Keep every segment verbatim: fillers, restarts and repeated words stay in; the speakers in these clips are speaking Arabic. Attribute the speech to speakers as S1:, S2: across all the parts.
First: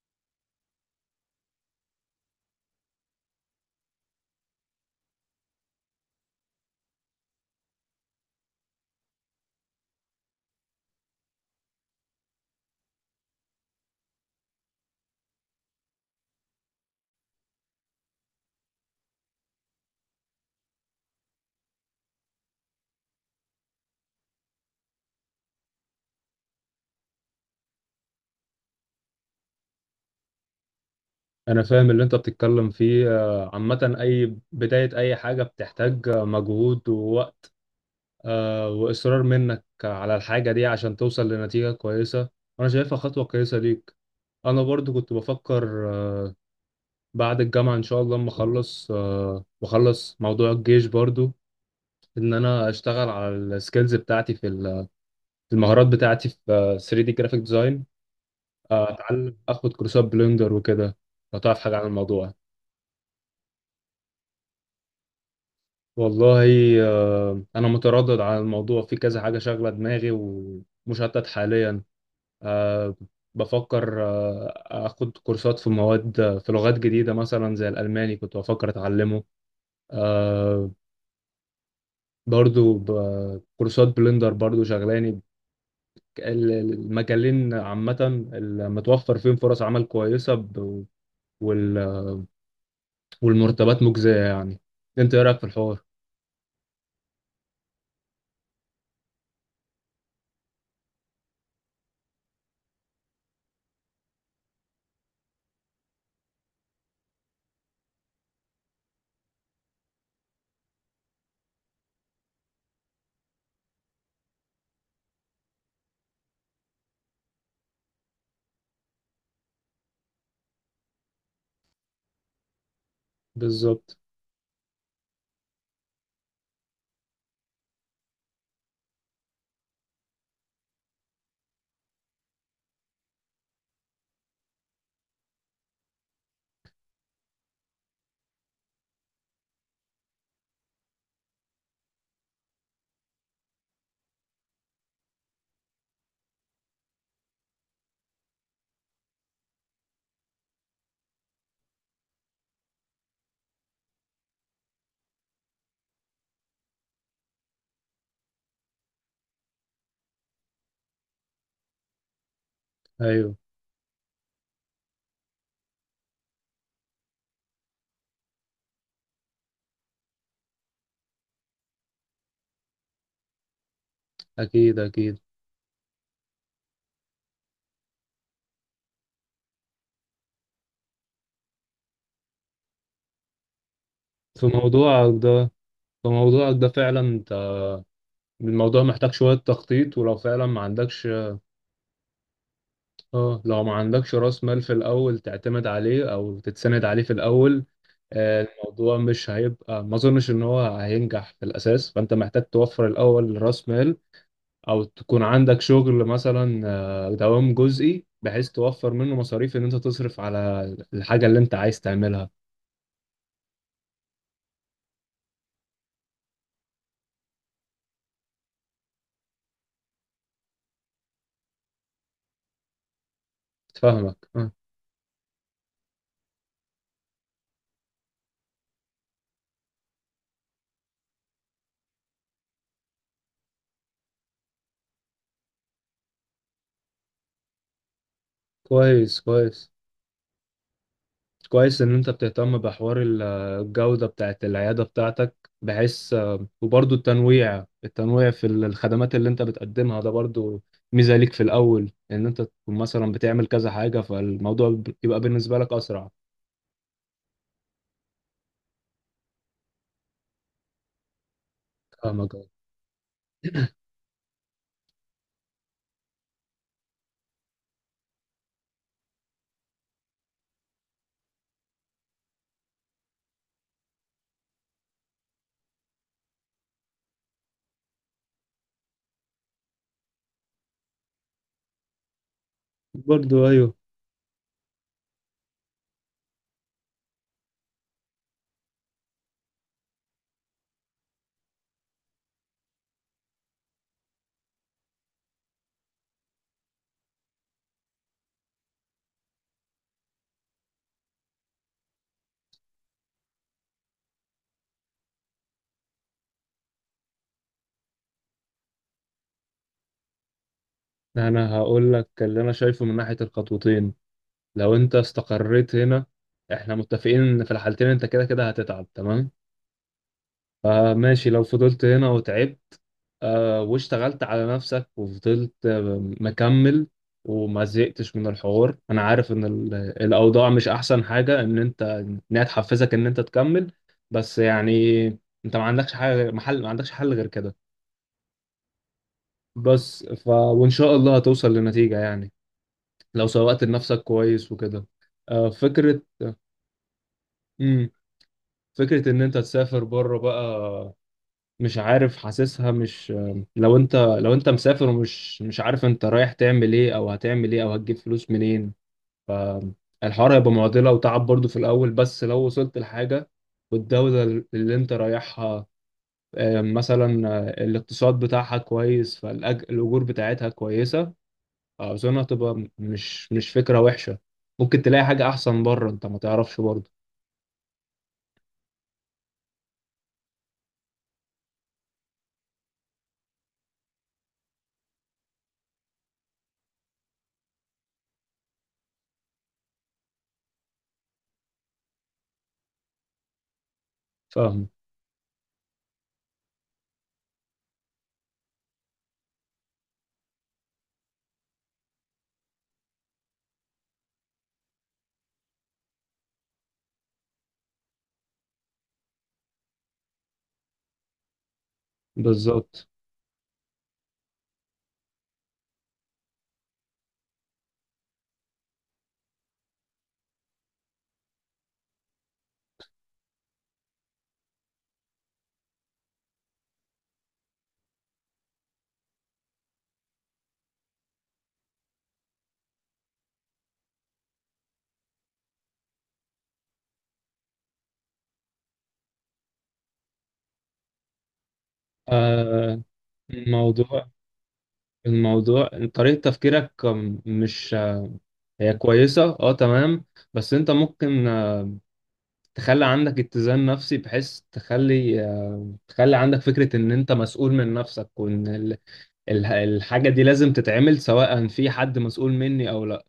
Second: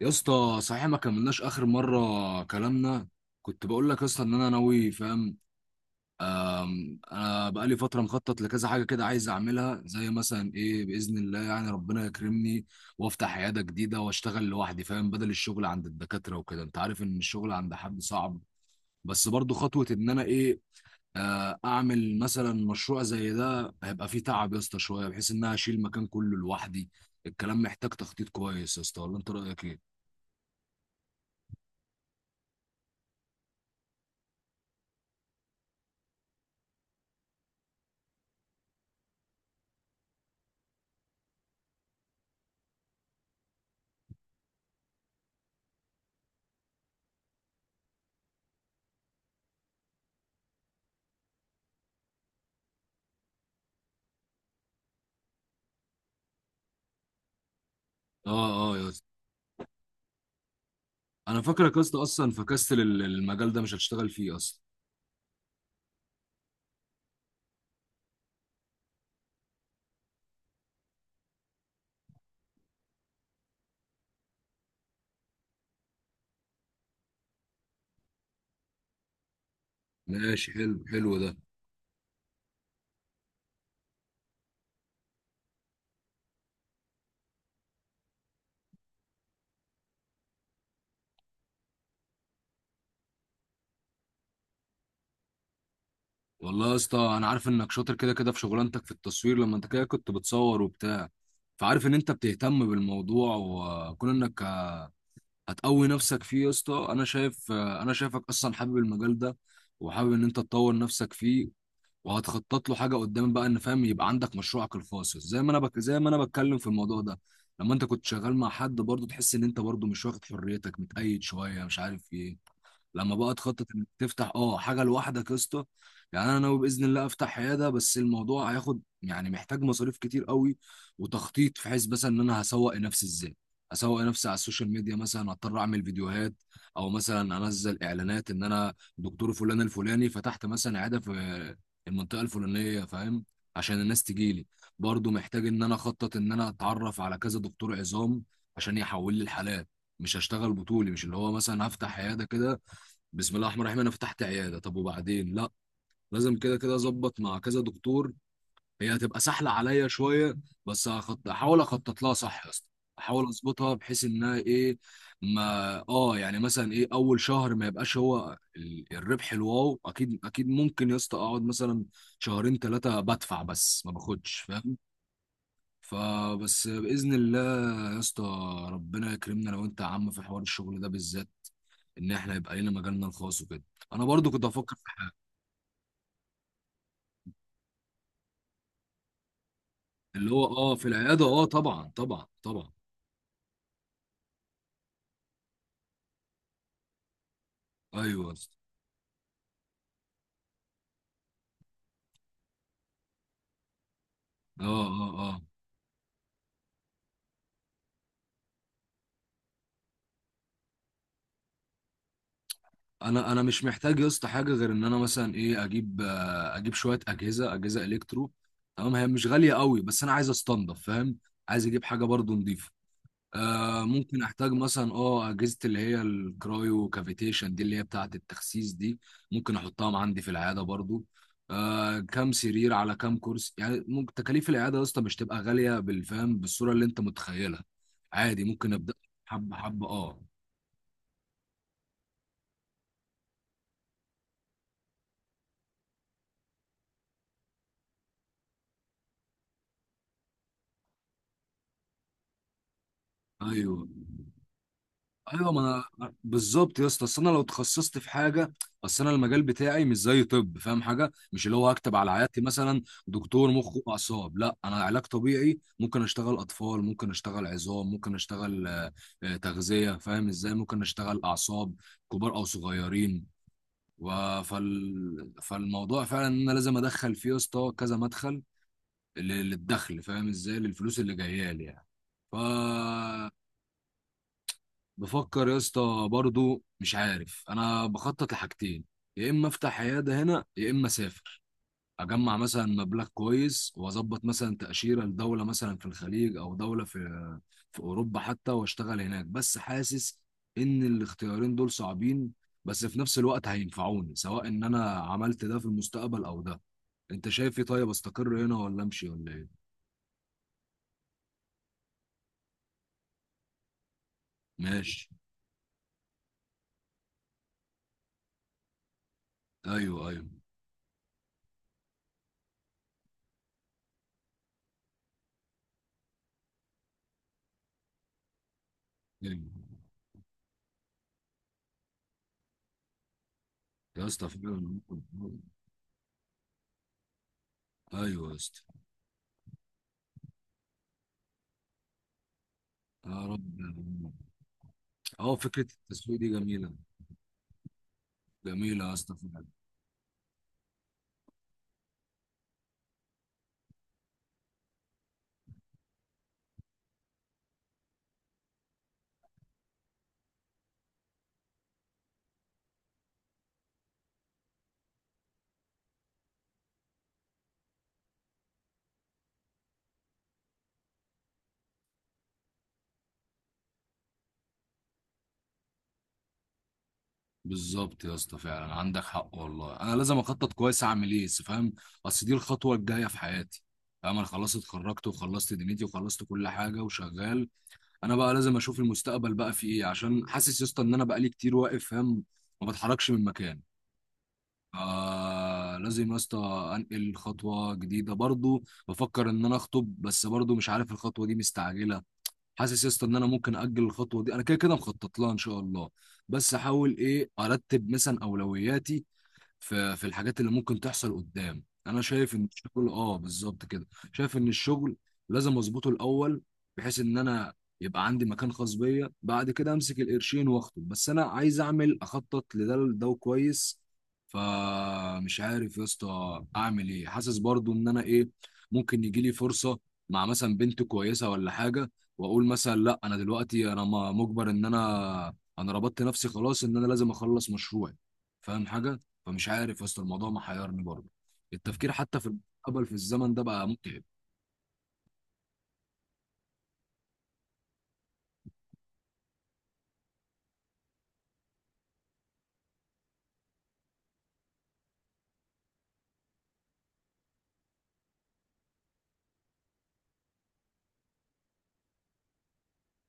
S1: يا اسطى، صحيح ما كملناش اخر مره كلامنا. كنت بقول لك يا اسطى ان انا ناوي، فاهم؟ أم، انا بقالي فتره مخطط لكذا حاجه كده، عايز اعملها. زي مثلا ايه؟ باذن الله يعني ربنا يكرمني وافتح عياده جديده واشتغل لوحدي، فاهم؟ بدل الشغل عند الدكاتره وكده. انت عارف ان الشغل عند حد صعب، بس برضو خطوه ان انا ايه، آه، اعمل مثلا مشروع زي ده. هيبقى فيه تعب يا اسطى شويه، بحيث ان انا اشيل المكان كله لوحدي. الكلام محتاج تخطيط كويس يا اسطى، ولا انت رايك ايه؟
S2: انا فاهم اللي انت بتتكلم فيه، آه، عامة اي بداية اي حاجة بتحتاج آه، مجهود ووقت آه، واصرار منك على الحاجة دي عشان توصل لنتيجة كويسة. انا شايفها خطوة كويسة ليك. انا برضو كنت بفكر، آه، بعد الجامعة ان شاء الله اما اخلص آه، واخلص موضوع الجيش برضو، ان انا اشتغل على السكيلز بتاعتي في ال- في المهارات بتاعتي في ثري دي جرافيك ديزاين.
S1: اه اه يا اسطى.
S2: اتعلم اخد كورسات بلندر وكده. لو
S1: انا
S2: تعرف
S1: فاكرك
S2: حاجة
S1: يا
S2: عن
S1: اسطى، اصلا
S2: الموضوع.
S1: فكستل ال- المجال ده مش هتشتغل فيه اصلا.
S2: والله، آه، أنا متردد على الموضوع، في كذا حاجة شاغلة دماغي ومشتت حاليا. آه، بفكر آه، أخد كورسات في مواد، في لغات جديدة مثلا زي الألماني كنت بفكر أتعلمه.
S1: ماشي
S2: آه،
S1: حلو، حلو ده.
S2: برضو ب- كورسات بلندر برضو شغلاني. ال- المجالين عامة المتوفر فيهم فرص عمل كويسة، ب- وال- والمرتبات مجزية يعني. أنت إيه رأيك في الحوار؟
S1: والله يا اسطى، انا عارف انك شاطر كده كده في شغلانتك في التصوير، لما انت كده كنت بتصور وبتاع. فعارف ان انت بتهتم بالموضوع، وكون انك هتقوي نفسك فيه يا اسطى، انا شايف، انا شايفك اصلا حابب المجال ده، وحابب ان انت تطور نفسك فيه، وهتخطط له حاجه قدام بقى، ان فاهم يبقى عندك مشروعك الخاص. زي ما انا بك... زي ما انا بتكلم في الموضوع ده، لما انت كنت شغال مع حد برضه تحس ان انت برضه مش واخد حريتك، متقيد شويه، مش عارف ايه. لما بقى تخطط انك
S2: بالظبط.
S1: تفتح اه حاجه لوحدك يا اسطى. يعني انا ناوي باذن الله افتح عياده، بس الموضوع هياخد يعني محتاج مصاريف كتير قوي، وتخطيط في حيث مثلا ان انا هسوق نفسي ازاي. اسوق نفسي على السوشيال ميديا، مثلا اضطر اعمل فيديوهات، او مثلا انزل اعلانات ان انا دكتور فلان الفلاني، فتحت مثلا عياده في المنطقه الفلانيه، فاهم؟ عشان الناس تجيلي. برضو محتاج ان انا اخطط ان انا اتعرف على كذا دكتور عظام عشان يحول لي الحالات. مش هشتغل بطولي، مش اللي هو مثلا هفتح عياده كده بسم الله الرحمن الرحيم انا فتحت عياده طب وبعدين لا. لازم كده كده اظبط مع كذا دكتور، هي هتبقى سهله عليا شويه. بس هخط... احاول اخطط لها صح يا اسطى، احاول
S2: أيوه.
S1: اظبطها بحيث انها ايه. ما اه، يعني مثلا ايه، اول شهر ما يبقاش هو ال- الربح الواو، اكيد اكيد ممكن يا اسطى اقعد مثلا شهرين ثلاثه بدفع بس ما باخدش، فاهم؟
S2: أكيد أكيد.
S1: فبس باذن الله يا اسطى ربنا يكرمنا. لو انت يا عم في حوار الشغل ده بالذات، ان احنا يبقى لنا مجالنا الخاص وكده، انا برضو كنت
S2: في
S1: افكر في حاجه.
S2: موضوعك ده، فموضوعك ده فعلا انت الموضوع محتاج شوية تخطيط، ولو
S1: اللي هو
S2: فعلا ما
S1: اه في
S2: عندكش،
S1: العياده، اه طبعا طبعا طبعا.
S2: اه لو ما عندكش راس مال في الأول تعتمد عليه أو تتسند عليه في الأول،
S1: ايوه يا
S2: آه،
S1: اسطى.
S2: الموضوع مش هيبقى، ما أظنش إن هو هينجح في الأساس. فأنت محتاج توفر الأول راس مال
S1: اه
S2: أو
S1: اه
S2: تكون
S1: اه.
S2: عندك شغل مثلا آه، دوام جزئي بحيث توفر منه مصاريف إن أنت تصرف على الحاجة اللي أنت عايز تعملها.
S1: انا انا مش محتاج يا اسطى حاجه غير ان انا مثلا ايه اجيب، آه، اجيب شويه اجهزه، اجهزه الكترو، تمام؟ هي مش غاليه قوي، بس انا عايز استنضف، فاهم؟ عايز اجيب حاجه برضو نضيفه. آه ممكن
S2: فاهمك
S1: احتاج
S2: اه.
S1: مثلا اه اجهزه اللي هي الكرايو كافيتيشن دي، اللي هي بتاعه التخسيس دي، ممكن احطها عندي في العياده برضو. آه، كام سرير على كام كرسي يعني، ممكن تكاليف العياده يا اسطى مش تبقى غاليه بالفهم بالصوره اللي انت متخيلها. عادي ممكن ابدا.
S2: كويس
S1: حبه
S2: كويس.
S1: حبه اه.
S2: كويس ان انت بتهتم بحوار ال- الجودة بتاعت العيادة بتاعتك بحيث، وبرضو التنويع، التنويع في ال- الخدمات اللي انت بتقدمها ده برضو ميزة ليك في الاول، ان انت تكون مثلا بتعمل كذا
S1: ايوه
S2: حاجة، فالموضوع ب- يبقى
S1: ايوه
S2: بالنسبة
S1: ما
S2: لك اسرع.
S1: انا بالظبط يا اسطى. اصل انا لو اتخصصت في حاجه، اصل انا المجال بتاعي مش زي طب، فاهم حاجه؟ مش اللي هو هكتب على
S2: فاهمك
S1: عيادتي
S2: أه.
S1: مثلا دكتور مخ واعصاب. لا، انا علاج طبيعي، ممكن اشتغل اطفال، ممكن اشتغل عظام، ممكن اشتغل آه، آه، تغذيه، فاهم ازاي؟ ممكن اشتغل اعصاب كبار او صغيرين، و- فال... فالموضوع فعلا ان انا لازم ادخل فيه يا اسطى كذا مدخل، لل- للدخل، فاهم ازاي، للفلوس اللي جايه لي يعني. ف،
S2: برضو. ايوه،
S1: بفكر يا اسطى برضو، مش عارف، انا بخطط لحاجتين: يا اما افتح عياده هنا، يا اما اسافر، اجمع مثلا مبلغ كويس واظبط مثلا تاشيره لدوله مثلا في الخليج او دوله في في اوروبا حتى، واشتغل هناك. بس حاسس ان الاختيارين دول صعبين، بس في نفس الوقت هينفعوني سواء ان انا عملت ده في المستقبل او ده. انت شايف ايه، طيب استقر هنا ولا امشي ولا ايه؟
S2: انا هقول لك اللي انا شايفه من ناحية الخطوتين. لو انت
S1: ماشي.
S2: استقريت هنا، احنا متفقين ان في الحالتين انت كده كده هتتعب، تمام؟
S1: ايوه ايوه.
S2: فماشي، لو فضلت هنا وتعبت آه، واشتغلت على نفسك وفضلت آه، مكمل وما زهقتش من الحوار، انا عارف
S1: أيوة.
S2: ان ال- الاوضاع مش احسن حاجه، ان انت انها تحفزك ان انت تكمل.
S1: يا اسطى
S2: بس
S1: فعلا.
S2: يعني انت ما عندكش حاجه غير- محل ما عندكش حل غير كده.
S1: ايوه يا اسطى.
S2: بس ف وان شاء الله هتوصل لنتيجه يعني،
S1: يا
S2: لو
S1: رب،
S2: سوقت
S1: يا
S2: لنفسك
S1: رب.
S2: كويس وكده.
S1: اه،
S2: آه،
S1: فكرة
S2: فكره.
S1: التسويق دي جميلة.
S2: مم.
S1: جميلة يا
S2: فكره
S1: اسطى
S2: ان انت
S1: فعلا.
S2: تسافر بره بقى، مش عارف، حاسسها مش، لو انت لو انت مسافر ومش مش عارف انت رايح تعمل ايه او هتعمل ايه او هتجيب فلوس منين، فالحوار هيبقى معضلة وتعب برضو في الاول. بس لو وصلت لحاجة، والدولة اللي انت رايحها آه، مثلا آه، الاقتصاد بتاعها كويس، فالاجور بتاعتها كويسة، اظن هتبقى مش مش فكرة وحشة. ممكن تلاقي حاجة احسن بره انت ما تعرفش برضو.
S1: بالظبط يا اسطى، فعلا عندك حق والله. انا لازم اخطط كويس اعمل ايه، بس فاهم، اصل دي الخطوة الجاية في حياتي. فاهم، انا خلاص اتخرجت وخلصت دنيتي وخلصت كل حاجة وشغال. انا بقى لازم اشوف المستقبل بقى في ايه، عشان حاسس يا اسطى ان انا بقالي كتير واقف، فاهم، ما بتحركش من مكان.
S2: فاهم.
S1: آه، لازم يا اسطى انقل خطوة جديدة. برضو بفكر ان انا اخطب، بس برضو مش عارف الخطوة دي مستعجلة. حاسس يا اسطى ان انا ممكن اجل الخطوه دي، انا كده كده مخطط لها ان شاء الله. بس احاول ايه ارتب مثلا اولوياتي في في الحاجات اللي ممكن تحصل قدام. انا شايف ان
S2: بالظبط.
S1: الشغل اه بالظبط كده، شايف ان الشغل لازم اظبطه الاول، بحيث ان انا يبقى عندي مكان خاص بيا، بعد كده امسك القرشين واخطب. بس انا عايز اعمل، اخطط لده لده كويس. فمش عارف يا اسطى اعمل ايه، حاسس برضو ان انا ايه، ممكن يجي لي فرصة مع مثلا بنت كويسة ولا حاجة، واقول مثلا لا، انا دلوقتي انا م- مجبر، ان انا انا ربطت نفسي خلاص، ان انا لازم اخلص مشروعي، فاهم حاجة؟ فمش عارف يا اسطى، الموضوع محيرني برضه. التفكير حتى في
S2: آه،
S1: المستقبل في الزمن ده بقى متعب.
S2: موضوع، الموضوع طريقة تفكيرك، مش، هي كويسة اه تمام، بس انت ممكن آه، تخلي عندك اتزان نفسي، بحيث تخلي، آه، تخلي عندك فكرة ان انت مسؤول من نفسك، وان ال- ال- الحاجة دي لازم تتعمل، سواء في حد مسؤول مني او لا.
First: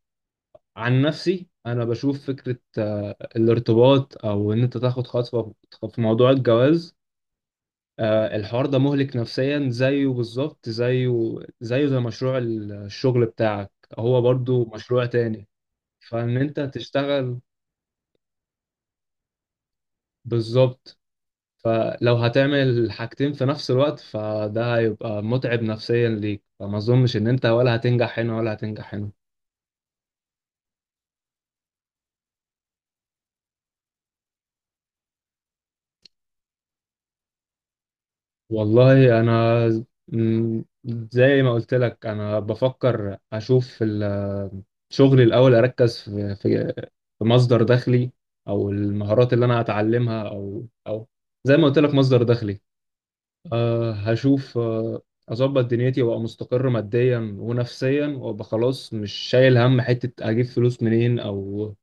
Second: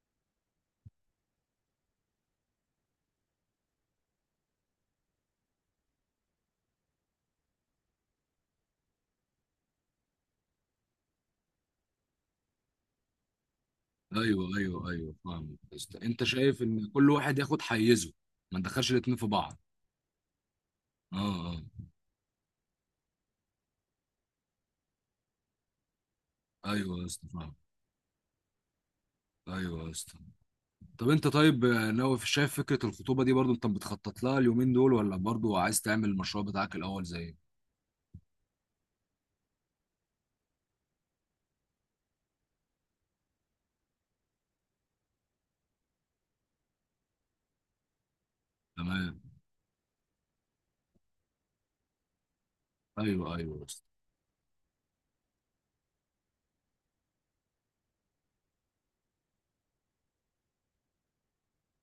S2: عن نفسي انا بشوف فكرة آه، الارتباط او ان انت تاخد خطوة في موضوع الجواز، آه، الحوار ده مهلك نفسيا، زيه بالظبط، زيه زيه زي مشروع الشغل بتاعك، هو
S1: ايوه
S2: برضو
S1: ايوه
S2: مشروع
S1: ايوه،
S2: تاني.
S1: فاهم يا اسطى. انت
S2: فان انت
S1: شايف ان كل واحد
S2: تشتغل،
S1: ياخد حيزه، ما ندخلش الاتنين في بعض.
S2: بالظبط،
S1: اه.
S2: فلو هتعمل حاجتين في نفس الوقت فده هيبقى متعب نفسيا ليك،
S1: اه
S2: فما
S1: ايوه يا
S2: اظنش
S1: اسطى،
S2: ان انت
S1: فاهم.
S2: ولا هتنجح هنا ولا هتنجح هنا.
S1: ايوه يا اسطى. طب انت طيب، آه، ناوي في- شايف فكره الخطوبه دي برضو انت بتخطط لها اليومين دول، ولا برضو عايز تعمل المشروع بتاعك الاول زي؟
S2: والله انا ز- م- زي ما قلت لك، انا بفكر اشوف ال- شغلي الاول، اركز في في في مصدر دخلي، او
S1: تمام.
S2: المهارات اللي انا هتعلمها، او او زي ما قلت لك مصدر دخلي.
S1: ايوه ايوه يا اسطى.
S2: أه هشوف، آه، اظبط دنيتي وابقى مستقر ماديا ونفسيا، وابقى خلاص مش شايل هم حتة اجيب فلوس منين او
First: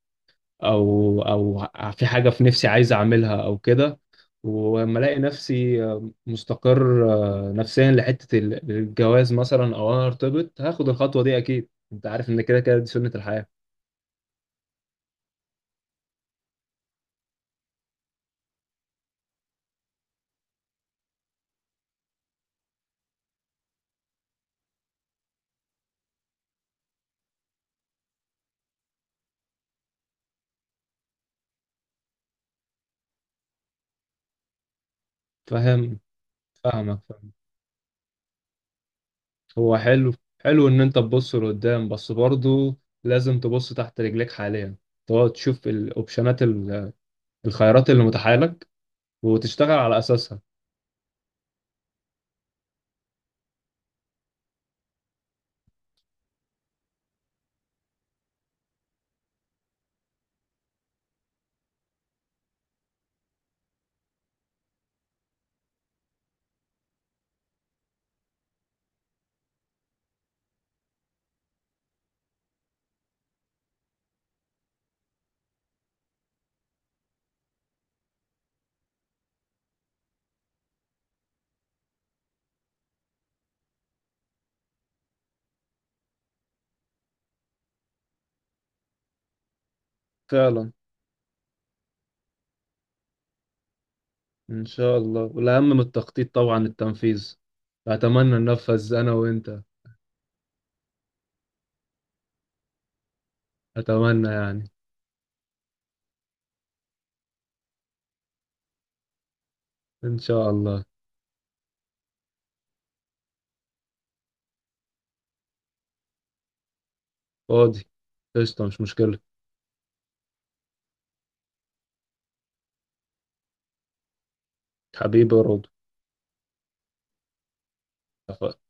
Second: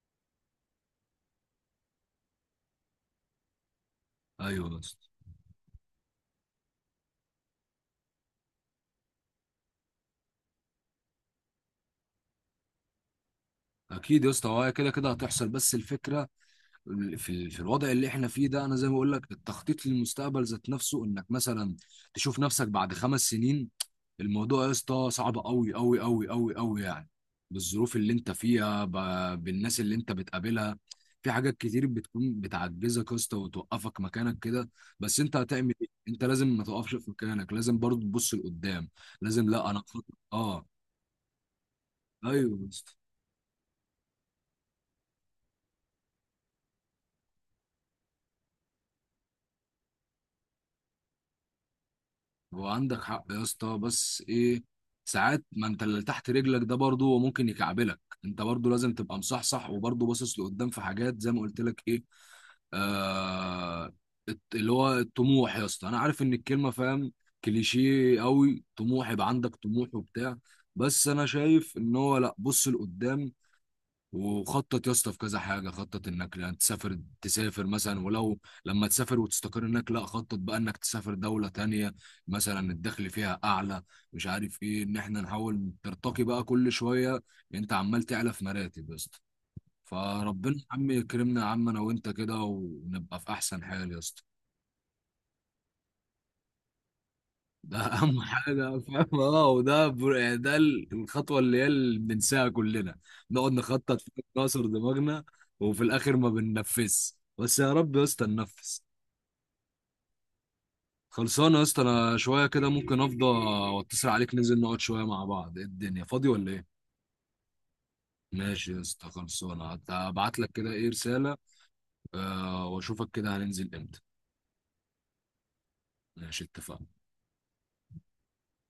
S2: او او في حاجه في نفسي عايز اعملها او كده.
S1: ايوه يا
S2: ولما
S1: اسطى.
S2: الاقي نفسي مستقر نفسيا لحته الجواز مثلا، او انا ارتبط، هاخد الخطوه دي، اكيد انت عارف ان كده كده دي سنه الحياه.
S1: اكيد يا اسطى، هو هي كده كده هتحصل، بس الفكره في ال- في الوضع اللي احنا فيه ده، انا زي ما بقول لك التخطيط للمستقبل ذات نفسه، انك مثلا تشوف نفسك بعد خمس سنين، الموضوع يا اسطى صعب قوي قوي قوي قوي قوي يعني. بالظروف اللي انت فيها، ب- بالناس اللي انت بتقابلها، في حاجات كتير بتكون بتعجزك يا اسطى وتوقفك مكانك كده. بس انت هتعمل ايه،
S2: فاهم.
S1: انت لازم ما تقفش
S2: فاهمك
S1: في
S2: فاهم.
S1: مكانك، لازم برضه تبص لقدام. لازم، لا
S2: هو
S1: انا خط...
S2: حلو،
S1: اه
S2: حلو ان انت تبص لقدام، بس
S1: ايوه.
S2: برضو لازم تبص تحت رجليك حاليا، تقعد تشوف الاوبشنات ال- الخيارات اللي متاحه لك وتشتغل على اساسها.
S1: هو عندك حق يا اسطى، بس ايه، ساعات ما انت اللي تحت رجلك ده برضه هو ممكن يكعبلك. انت برضه لازم تبقى مصحصح وبرضه باصص لقدام في حاجات، زي ما قلت لك ايه، آه الت- اللي هو الطموح يا اسطى. انا عارف ان الكلمه فاهم كليشيه قوي، طموح يبقى عندك طموح وبتاع، بس انا شايف ان هو لا، بص لقدام وخطط يا اسطى في كذا حاجه. خطط انك لا تسافر، تسافر مثلا، ولو لما تسافر وتستقر هناك لا، خطط بقى انك تسافر دوله تانية مثلا الدخل فيها اعلى، مش عارف ايه. ان احنا نحاول ترتقي بقى كل شويه، انت عمال تعلى في مراتب يا اسطى. فربنا يا
S2: فعلا.
S1: عم يكرمنا يا عم، انا وانت كده، ونبقى في احسن حال يا اسطى.
S2: إن شاء الله، والأهم من التخطيط طبعا التنفيذ.
S1: ده اهم
S2: أتمنى
S1: حاجه،
S2: ننفذ أنا
S1: فاهم؟ اه،
S2: وأنت.
S1: وده بر- يعني ده ال- الخطوه اللي هي اللي بننساها كلنا، نقعد نخطط في
S2: أتمنى
S1: ناصر
S2: يعني.
S1: دماغنا، وفي الاخر ما بننفذش، بس يا رب يا اسطى ننفذ.
S2: إن شاء الله.
S1: خلصانه يا اسطى. انا شويه كده ممكن افضى واتصل عليك، ننزل نقعد شويه مع بعض. إيه الدنيا، فاضي ولا ايه؟
S2: فاضي. قشطة،
S1: ماشي يا
S2: مش
S1: اسطى،
S2: مشكلة.
S1: خلصانه. هبعت لك كده ايه رساله، آه، واشوفك كده هننزل امتى.
S2: حبيبي يا رضا.
S1: ماشي، اتفقنا.
S2: اتفقنا.